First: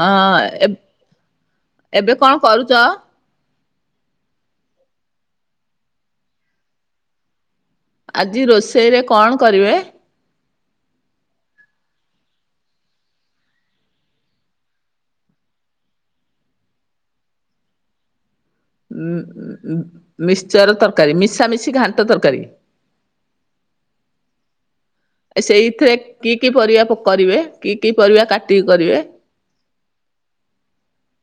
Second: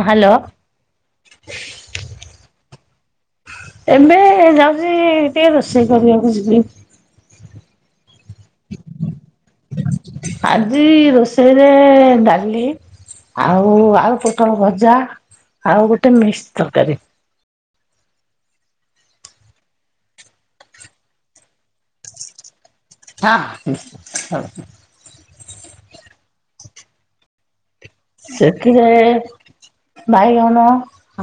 ହଁ ଏବେ କଣ କରୁଚ? ଏବେ ଯାଉଚି ଟିକେ ରୋଷେଇ କରିଆକୁ ଯିବି। ଆଜି ରୋଷେଇରେ କଣ କରିବେ? ଆଜି ରୋଷେଇରେ ଡାଲି ଆଉ ଆଳୁ ପୋଟଳ ଭଜା ଆଉ ଗୋଟେ ମିକ୍ସ ତରକାରୀ। ଉଁ ଉଁ ମିଶ୍ଚର ତରକାରୀ ମିଶାମିଶି ଘାଣ୍ଟ ତରକାରୀ ହଁ ହୁଁ। ସେଇଥିରେ କି କି ପରିବା କରିବେ କି କି ପରିବା କାଟିକି ସେଥିରେ କରିବେ? ବାଇଗଣ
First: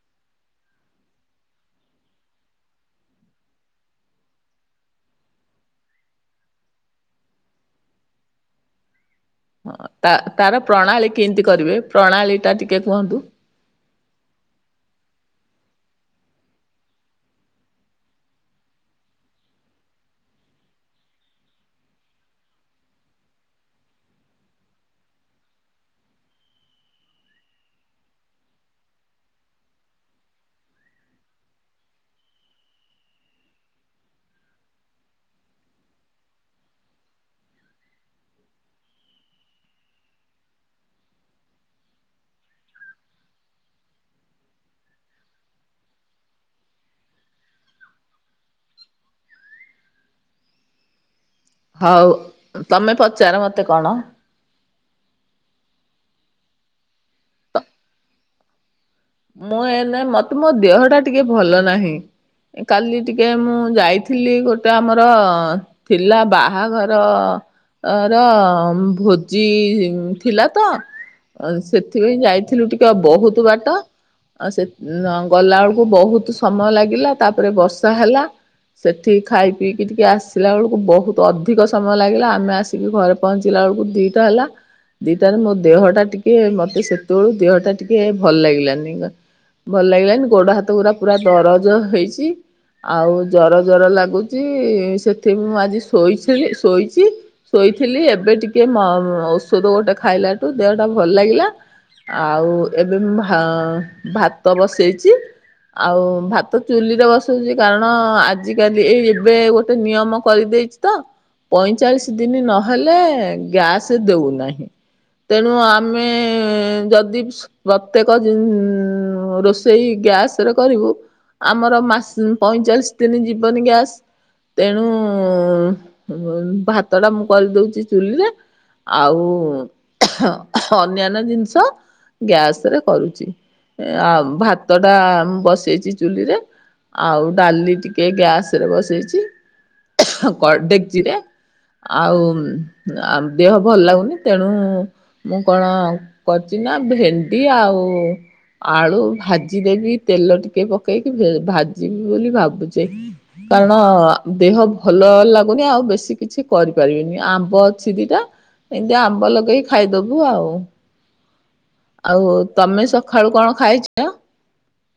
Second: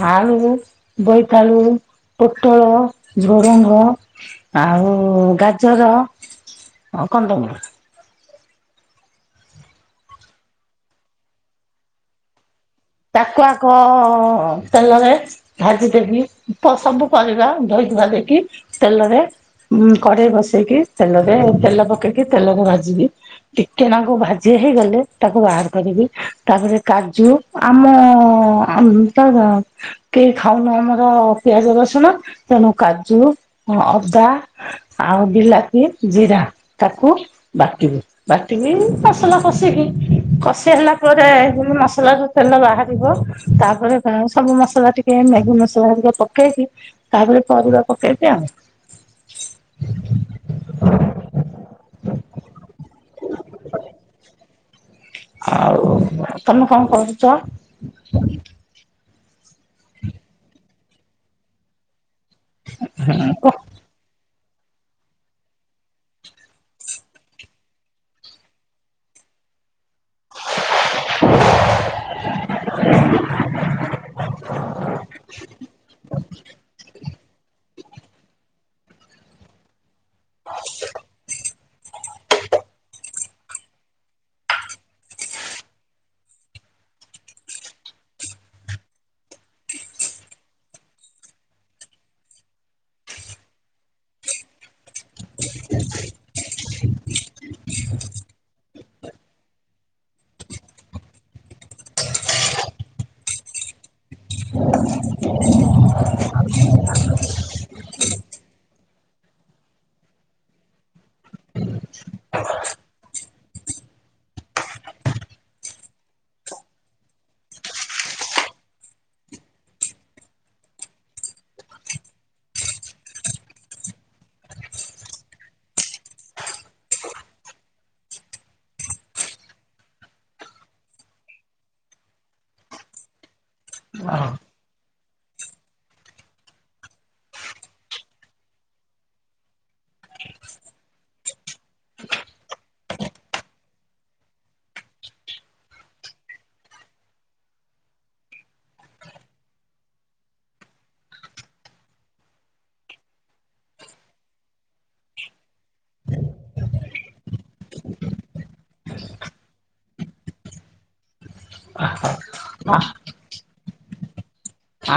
ଆଳୁ ବୋଇତାଳୁ ପୋଟଳ ଝୁଡଙ୍ଗ ଆଉ ଗାଜର ଆ କନ୍ଦମୂଳ। ହଁ ତା ତାର ପ୍ରଣାଳୀ କିନ୍ତି କରିବେ ପ୍ରଣାଳୀଟା ଟିକ୍ ତାକୁ ଆଗ ତେଲରେ ଭାଜିଦେବି ତ ସବୁ ପରିବା ଧୋଇ ଧୁଆ ଦେଇକି ତେଲରେ ଉ କଡେଇ ବସେଇକି ତେଲରେ ତେଲ ପକେଇକି ତେଲରେ ଭାଜିବି। ଟିକେ ନାଗୁ ଭାଜି ହେଇଗଲେ ତାକୁ ବାହାର କରିବି ତାପରେ କାଜୁ ଆମ ଊଁ ତ କେହି ଖାଉନୁ ଆମର ପିଆଜ ରସୁଣ ତେଣୁ କାଜୁ, ଅଦା ଆଉ ବିଲାତି, ଜିରା ତାକୁ ବାଟିବି ବାଟିକି ମସଲା କଷିକି କଷି ହେଲାପରେ ମସଲା କୁ ତେଲ ବାହାରିବ ତାପରେ ସବୁ ମସଲା ଟିକେ ମ୍ୟାଗି ମସଲା ହରିକା ପକେଇକି ତାପରେ ପରିବା ପକେଇବି ଆଉ। ହଉ ତମେ ପଚାର ମତେ କଣ? ଆଉ ତମେ କଣ କରୁଚ? ମୁଁ ଏ ନେ ମତେ ମୋ ଦେହଟା ଟିକେ ଭଲ ନାହିଁ, କାଲି ଟିକେ ମୁଁ ଯାଇ ଥିଲି ଗୋଟେ ଆମର ଥିଲା ବାହାଘର ଅ ର ଭୋଜି ଥିଲା ତ ସେଥିରେ ଯାଇଥିଲୁ ଟିକେ ବହୁତ ବାଟ। ଆଉ ସେ ଗଲାବେକକୁ ବହୁତ ସମୟ ଲାଗିଲା, ତାପରେ ବର୍ଷା ହେଲା। ସେଠି ଖାଇପିଇକି ଟିକେ ଆସିଲାବେଳୁକୁ ବହୁତ ଅଧିକ ସମୟ ଲାଗିଲା ଆମେ ଆସିକି ଘରେ ପହଞ୍ଚିଲାବେଳୁକୁ ଦିଟା ହେଲା। ଦିଟାରେ ମୋ ଦେହଟା ଟିକେ ମତେ ସେତେବେଳୁ ଦେହଟା ଟିକିଏ ଭଲ ଲାଗିଲାନି। ଭଲ ଲାଗିଲାନି ଗୋଡହାତ ଗୁରା ପୁରା ଦରଜ ହେଇଚି। ଆଉ ଜର ଜର ଲାଗୁଚି ସେଥି ମୁଁ ଆଜି ଶୋଇଥିଲି ଶୋଇଚି। ଶୋଇଥିଲି ଏବେ ଟିକେ ମ ଓଷଦ ଗୋଟେ ଖାଇଲାଟୁ ଦେହଟା ଭଲ ଲାଗିଲା। ଆଉ ଏବେ ମୁଁ ଭା ଭାତ ବସେଇଚି। ଆଉ ଭାତ ଚୁଲିରେ ବସଉଚି କାରଣ ଆଜିକାଲି ଏଇ ଏବେ ଗୋଟେ ନିୟମ କଇଦେଇ ତ ପଇଁଚାଳିଶ ଦିନ ନହେଲେ ଗ୍ୟାସ ଦେଉନାହିଁ। ତେଣୁ ଆମେ ଯଦି ସ ପ୍ରତ୍ୟେକ ଜିନି ଉଁ ରୋଷେଇ ଗ୍ୟାସରେ କରିବୁ ଆମର ମାସ ପଇଁଚାଳିଶ ଦିନ ଯିବନି ଗ୍ୟାସ। ତେଣୁ ଭାତଟା ମୁଁ କରିଦଉଚି ଚୁଲିରେ ଆଉ ଅନ୍ୟାନ୍ୟ ଜିନିଷ ଗ୍ୟାସରେ କରୁଚି। ଆଉ ଭାତଟା ବସେଇଚି ଚୁଲିରେ। ଆଉ ଡାଲି ଟିକେ ଗ୍ୟାସରେ ବସେଇଚି କ ଡେକ୍ଚିରେ। ଆଉ ଦେହ ଭଲ ଲାଗୁନି ତେଣୁ ମୁଁ କଣ କରିଚି ନା ଭେଣ୍ଡି ଆଉ ଆଳୁ ଭାଜିଦେବି ତେଲ ଟିକେ ପକେଇକି ଭେ ଭାଜିବି ବୋଲି ଭାବୁଚି। କାରଣ ଦେହ ଭଲ ଲାଗୁନି ଆଉ ବେଶୀ କିଛି କରିପାରିବିନି ଆମ୍ବ ଛି ଦିଟା। ଏମିତା ଆମ୍ବ ଲଗେଇ ଖାଇଦବୁ ଆଉ। ଆଉ ତମେ ସଖାଳୁ କଣ ଖାଇଛ?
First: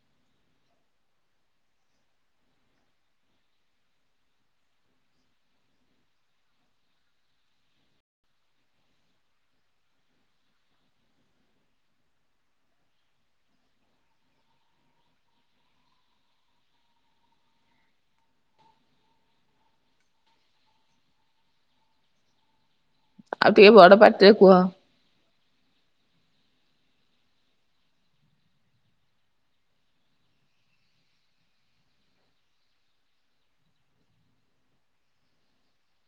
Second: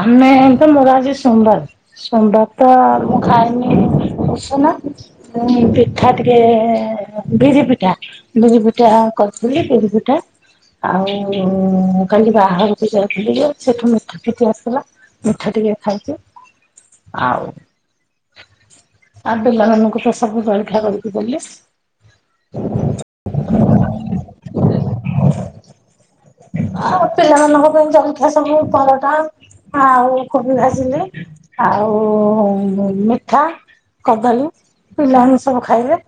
ଆମେ ଏ ତ ମୋର ଆଜି ସୋମବାର। ସୋମବାର ତ ମୁଁ ଖାଏନି ଉଷୁନା। ଉଁ ପିଠା ଟିକେ ବିରି ପିଠା ବିରି ପିଠା କରିଥିଲି, ବିରି ପିଠା। ଆଉ କାଲି ବାହାଘରକୁ ଯାଇଥିଲି ଯେ ସେଠୁ ମିଠି ପିଠି ଆସି ଥିଲା ମିଠା ଟିକେ ଖାଇଛି, ଆଉ ଆଉ ପିଲାମାନଙ୍କୁ ତ ସବୁ ଜଳଖିଆ କରିକି ଦେଲି। ଆଉ ଟିକେ ବଡ ପାଟିରେ କୁହ। ଆଉ ପିଲାମାନଙ୍କ ପାଇଁ ଜଲଖିଆ ସବୁ ପରଟା ଆଉ କୋବି ଭାଜିଲି। ଆଉ ମିଠା, କଦଳୀ ପିଲାମାନେ ସବୁ ଖାଇବେ।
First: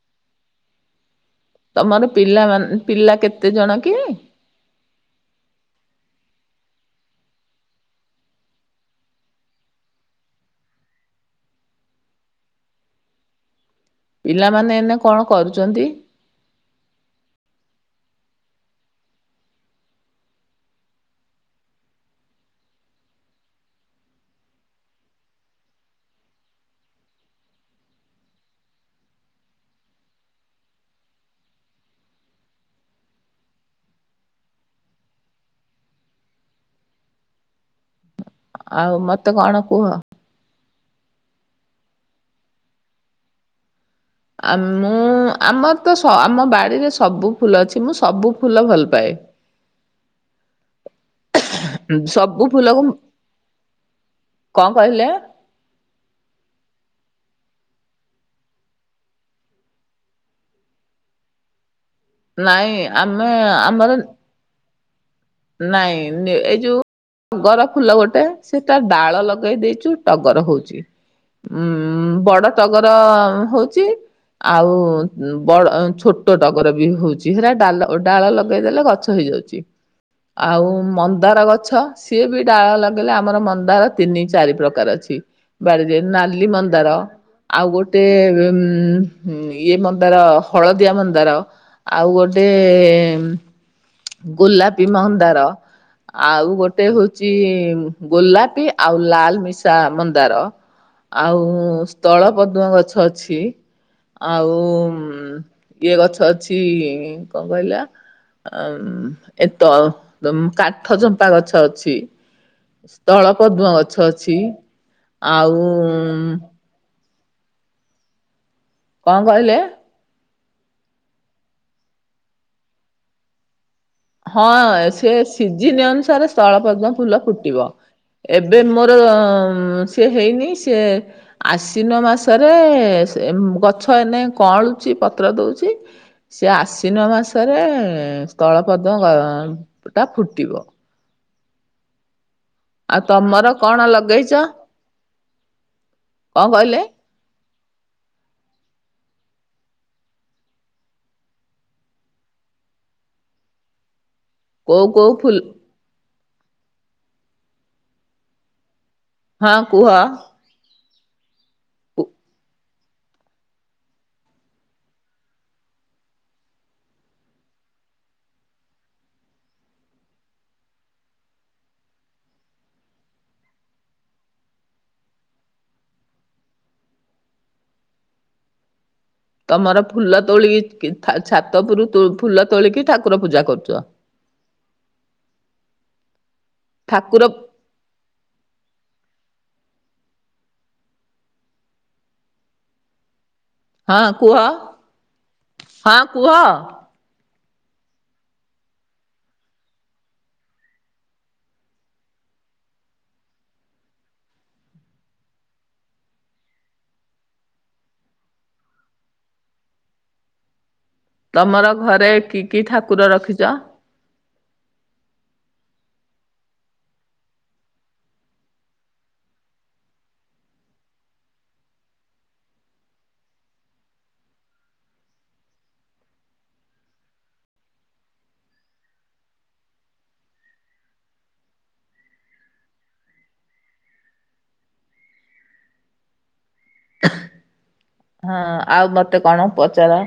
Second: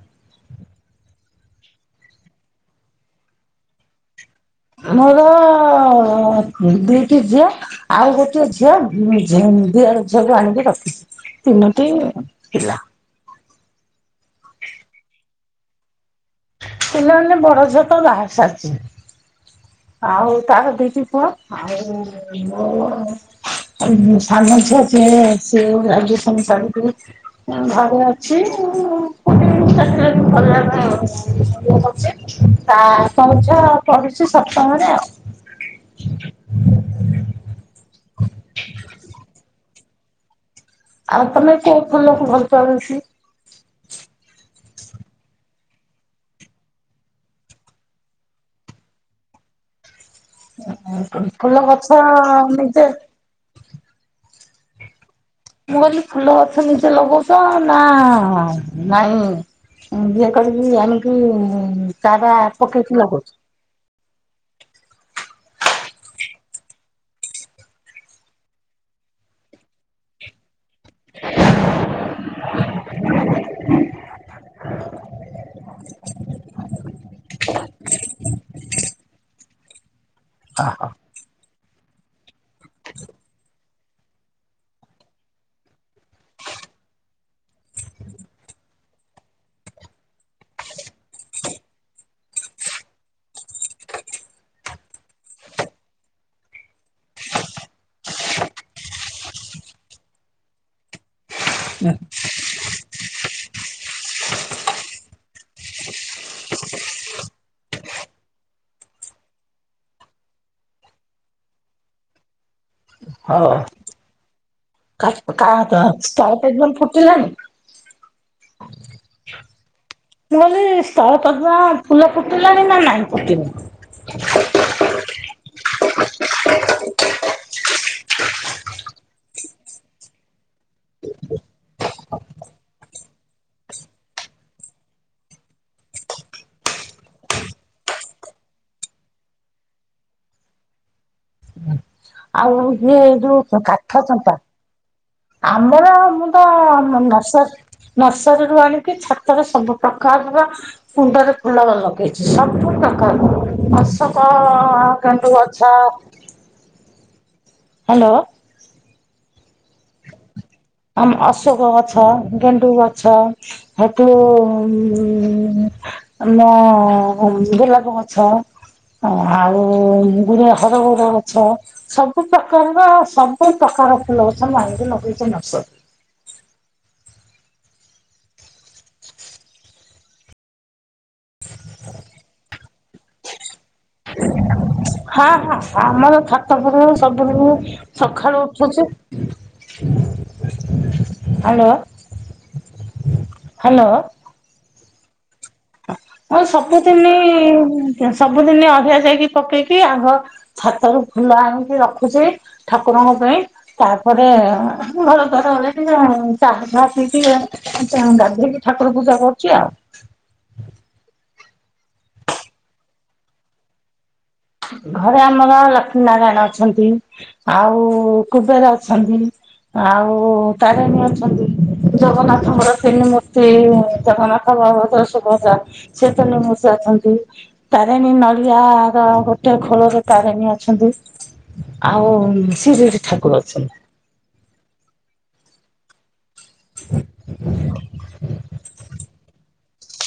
ତମର ପିଲା ମାନେ ପିଲା କେତେ ଜଣ କି? ଆମର ର ଦି ଟି ଝିଅ। ଆଉ ଗୋଟିଏ ଝିଅ - ଝି ଦିଅର ଝିଅ କୁ ଆଣିକି ରଖିଛି। ତିନୋଟି ପିଲା। ପିଲାମାନେ ଏନେ କଣ କରୁଚନ୍ତି? ପିଲାମାନେ ବଡ ଝିଅ ତ ବାହା ହେଇସାରିଛି। ଆଉ ତାର ଦି ଟି ପୁଅ ଆଉ ମୋର ସାନ ଝିଅ ଯିଏ ସିଏ ଗ୍ରାଜୁଏସନ ସାରିକିରି ଘରେ ଅଛି [inaudible] [unintelligible] ତା ଝିଅ ପଢୁଛି। ସପ୍ତମ ରେ ଆଉ। ଆଉ ମତେ କଣ କୁହ? ଆଉ ତମେ କୋଉ ଫୁଲକୁ ଭଲ ବେଶି? ଆ ମୁଁ ଆମର ତ ଆମ ବାଡିରେ ସବୁ ଫୁଲ ଅଛି ମୁଁ ସବୁ ଫୁଲ ଭଲ ପାଏ। ଫୁଲ ଗଛ ସବୁ ଫୁଲକୁ ନିଜେ କଣ କହିଲେ? ମୁଁ କହିଲି ଫୁଲ ଗଛ ନିଜେ ଲଗଉଛ ନା ନାଇଁ ଇଏ କରିକି ଆଣିକି ଚାରା ପକେଇକି ଲଗଉଚି। ହଁ ଆମର ନାଇଁ ଏଇ ଯୋଉ ଟଗର ଫୁଲ ଗୋଟେ ସେ ଟା ଡାଳ ଲଗେଇ ଦେଇଛୁ, ଟଗର ହଉଛି। ଉଁ-ଉଁ ବଡ ଟଗର ହଉଚି। ଆଉ ବଡ ଛୋଟ ଟଗର ବି ହଉଛି। ହେରା ଡାଲ ଡାଳ ଲଗେଇଦେଲେ ଗଛ ଛ ହେଇଯାଉଛି। ଆଉ ମନ୍ଦାର ଗ ଛ ସିଏ ବି ଡାଳ ଲଗେଇଲେ ଆମର ମନ୍ଦାର ତିନି ଚାରି ପ୍ରକାର ଅଛି। ବାଡିରେ ନାଲି ମନ୍ଦାର ଆଉ ଗୋଟେ ଉଁ ଇ ଇଏ ମନ୍ଦାର ହଳଦିଆ ମନ୍ଦାର। ଆଉ ଗୋଟେ ଗୋଲାପି ମନ୍ଦାର। ଆଉ ଗୋଟେ ହଉଛି ଗୋଲାପି ଆଉ ଲାଲ ମିଶା ମନ୍ଦାର ଆଉ ସ୍ଥଳପଦ୍ମ ଗଛ ଅଛି ଆଉ ଇଏ ଗଛ ଅଛି, କଣ କହିଲା? ଆଉ ଏତ କାଠଚମ୍ପା ଗଛ ଅଛି। ସ୍ଥଳ ହଁ ପଦ୍ମ ଗଛ ଅଛି କ ଆଉ କଣ କହିଲେ? ମୁଁ କହିଲି ସ୍ଥଳପଦ୍ମ ଫୁଲ ଫୁଟିଲାଣି ନା ନାହିଁ ଫୁଟିନି। ହଁ ସେ ସିଜିିନ ଅନୁସାରେ ସ୍ଥଳପଦ୍ମ ଫୁଲ ଫୁଟିବ। ଏବେ ମୋର ସିଏ ହେଇନି ସେ ଆଶ୍ଵିନ ମାସରେ ଗଛ ଏନେ କଉଁଳୁଛି ପତ୍ର ଦଉଛି। ସେ ଆଶ୍ଵିନ ମାସରେ ସ୍ଥଳପଦ୍ମ ଟା ଫୁଟିବ। ଆଉ ଇଏ ଯୋଉ ତମର କଣ କାଠ ଲଗେଇଛ ଚମ୍ପା ଆମର ମୁଁ କଣ ତ କହିଲେ ନର୍ସର ନର୍ସରୀରୁୁ ଆଣିକି ଛାତରେ ସବୁ ପ୍ରକାରର କୁଣ୍ଡରେ ଫୁଲ ଲଗେଇଛି ସବୁ ପ୍ରକାରର ତକ କୋଉ କୋଉ ଗେଣ୍ଡୁ ଫୁଲ ଗଛ ହ୍ୟାଲୋ ହଁ କୁହ। ଆମ ଅଶୋକ ଗଛ, ଗେଣ୍ଡୁ ଗଛ ହେଟୁ ଉମ ନାଁ ଗୋଲାପ ଗଛ ଆଉ ଗୁର ହଉର ଗଛ। ସବୁ ପ୍ରକାରର ସବୁ ପ୍ରକାର ଫୁଲ ଗଛ ମୁଁ ଆନିକି ଲଗେଇଛ ନସ ତମର ଫୁଲ ତୋଳିକି ଛାତଉପରୁ ଫୁଲ ତୋଳିକି ଠାକୁର ପୂଜା କରୁଛ। ହଁ ହଁ ଆମର ଛାତ ଉପରୁ ଠାକୁର ସବୁ ଦିନି ସକାଳୁ ଉଠୁଛି ହ୍ୟାଲୋ। ହ୍ୟାଲୋ ହଁ କୁହ। ହଁ ସବୁଦିନ ସବୁଦିନ ଅଲିଆ ଯାଇକି ପକେଇକି ଆଗ ଛାତରୁ ଫୁଲ ଆଣିକି ରଖୁଛେ ଠାକୁରଙ୍କ ପାଇଁ ତାପରେ ଘର ଦ୍ବାର ଓଳେଇକି [unintelligible] ଆଛା ଗାଧେଇକି ଠାକୁର ପୂଜା କରୁଛି ଆଉ। ତମର ଘରେ କି କି ଠାକୁର ରଖିଛ? ଘରେ ଆମର ଲକ୍ଷ୍ମୀ ନାରାୟଣ ଅଛନ୍ତି ଆଉ କୁବେର ଅଛନ୍ତି। ଆଉ ତାରିଣୀ ଅଛନ୍ତି ଜଗନ୍ନାଥଙ୍କର ତିନି ମୂର୍ତ୍ତି ଜଗନ୍ନାଥ ବଳଭଦ୍ର ସୁଭଦ୍ରା ସେ ଅଛନ୍ତି [unintelligible] ତାରିନି ନଡ଼ିଆ ର ଟା ଖୋଳରେ ତାରିଣୀ ଅଛନ୍ତି ଆଉ ଶିରିଡ଼ି ଠାକୁର ଅଛନ୍ତି। ହଁ ଆଉ ମତେ କଣ ପଚାର?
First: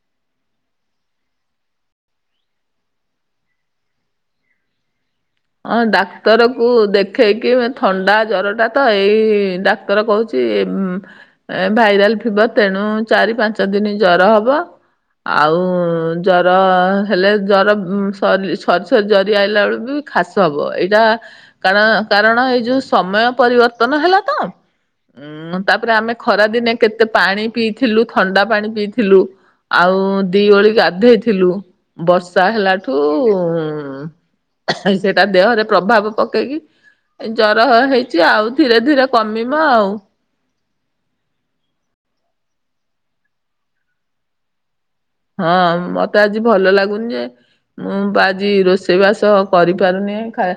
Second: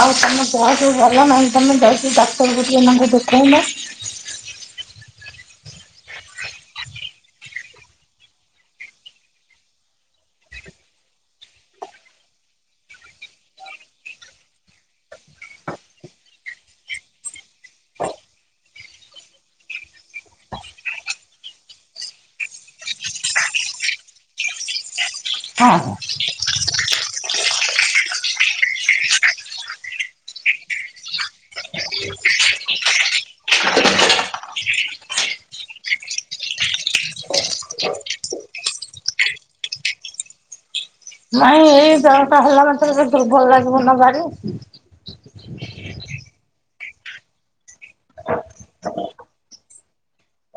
ଆଉ ତମ ଦେହ ସବୁ ଭଲ ନାହିଁ ତମେ ଯାହିକି ଡାକ୍ତରଙ୍କୁ ନହେଲେ ଦେଖଉନ। ହଁ ଡାକ୍ତର କୁ ଦେଖେଇକି ଥଣ୍ଡା ଜର ଟା ତ ଏଇ ଡା ତର କହୁଛି ଏ ଭାଇରାଲ ଫିବର ତେଣୁ ଚାରି ପାଞ୍ଚ ଦିନ ଜର ହବ। ଆଉ ଜର ହେଲେ ଜର ସରିସରି ଜରି ଆଇଲା ବେଳକୁ ଖାସ ହବ ଏଇଟା କାରଣ କାରଣ ଏଇ ଯୋଉ ସମୟ ପରିବର୍ତ୍ତନ ହେଲା ତ ହୁ ହଁ ତାପରେ ଆମେ ଖରାଦିନେ କେତେ ପାଣି ପିଇଥିଲୁ ଥଣ୍ଡା ପାଣି ପିଇଥିଲୁ। ଆଉ ଦି ଓଳି ଗାଧେଇ ଥିଲୁ ବର୍ଷା ହେଲାଠୁ ଆଉ ସେଇଟା ଦେହରେ ପ୍ରଭାବ ପକେଇକି ଜର ହେଇଛି ଆଉ ଧୀରେ ଧୀରେ କମିବ ଆଉ। ମାଇଁ ଏଇ ଦେହଟା ହେଲା ମାତ୍ର ଭଲ ଲାଗିବନ ବାରେ ହଁ ମତେ ଆଜି ଭଲ ଲାଗୁନି ଯେ ମୁଁ ପା ଆଜି ରୋଷେଇ ବାସ କରିପାରୁନି ଖା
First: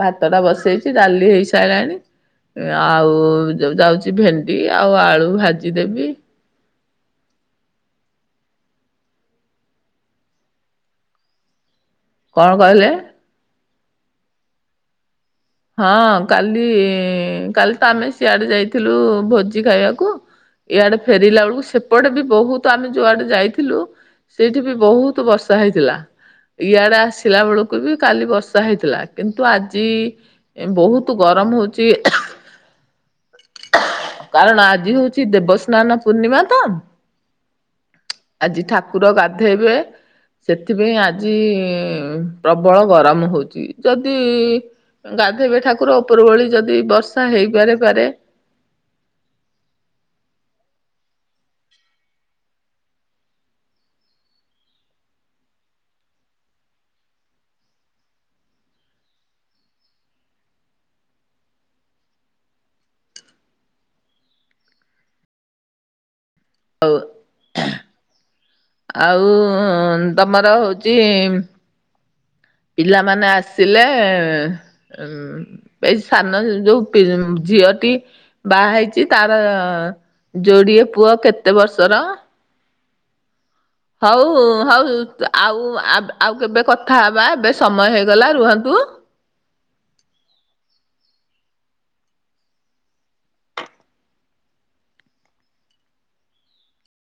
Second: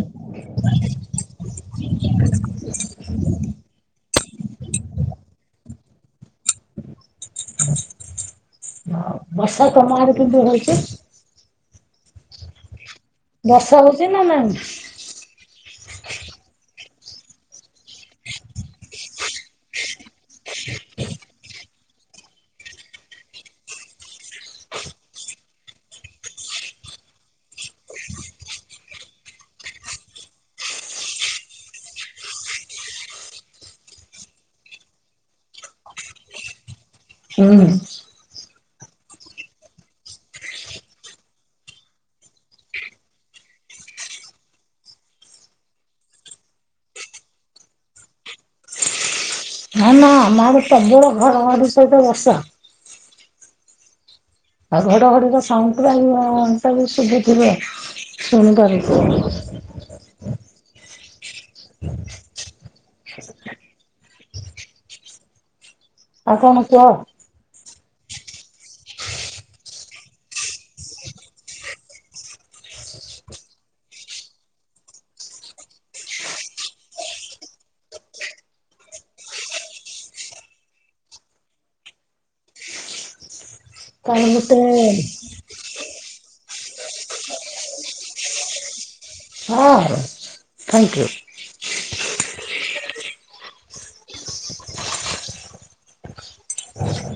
ଭାତ ଟା ବସେଇଛି ଡାଲି ହେଇସାରିଲାଣି। ଆଉ ଯାଉଛି ଭେଣ୍ଡି ଆଉ ଆଳୁ ଭାଜିଦେବି ବର୍ଷା ତମଆଡ଼େ କେମତି ହଉଛି। କଣ କହିଲେ? ବର୍ଷା ହଉଛି ନା ନାହିଁ? ହଁ କାଲି କାଲି ତ ଆମେ ସିଆଡେ ଯାଇଥିଲୁ ଭୋଜି ଖାଇବାକୁ। ଏଇଆଡେ ଫେରିଲା ବେଳକୁ ସେପଟେ ବି ବହୁତ ଆମେ ଯୋଉଆଡେ ଯାଇଥିଲୁ। ସେଇଠି ବି ବହୁତ ବର୍ଷା ହେଇଥିଲା। ଇଆଡେ ଆସିଲା ବେଳକୁ ବି କାଲି ବର୍ଷା ହେଇଥିଲା। କିନ୍ତୁ ଆଜି ଏ ବହୁତ ଗରମ ହଉଚି। କାରଣ ଆଜି ହଉଛି ଦେବସ୍ନାନ ପୂର୍ଣ୍ଣିମା ତ। ହୁଁ। ଆଜି ଠାକୁର ଗାଧେଇବେ। ସେଥିପାଇଁ ଆଜି ପ୍ରବଳ ଗରମ ହେଉଛି। ଯଦି ଗାଧେଇବେ ଠାକୁର ଉପର ଓଳି ଯଦି ବର୍ଷା ହେଇପାରେ ପାରେ। ହଁ ଆମ ଆଡ଼େ ଘଡ ଘଡି ସହିତ ବର୍ଷା। ଆଉ ଘଡଘଡିର ସାଉଣ୍ଡ ପୁରା ତାକୁ ଶୁଭୁଥିବ ଶୁଣିପାରୁଥିବ। [inaudible] [inaudible] ଆଉ କଣ କୁହ। ଆଉ ତମର ହଉଛି ପିଲାମାନେ ଆସିଲେ ହୁଁ ଏଇ ସାନ ଯୋଉ ପି ଝିଅଟି ବାହା ହେଇଛି ତାର ଯୋଡିଏ ପୁଅ କେତେ ବର୍ଷର। ହଉ ତାହେଲେ ଗୋଟେ ହଉ ଆଉ ଆବ ଆଉ କେବେ କଥା ହେବା, ଏବେ ସମୟ ହେଇଗଲା ରୁହନ୍ତୁ। ହଁ ଥ୍ୟାଙ୍କୟୁ।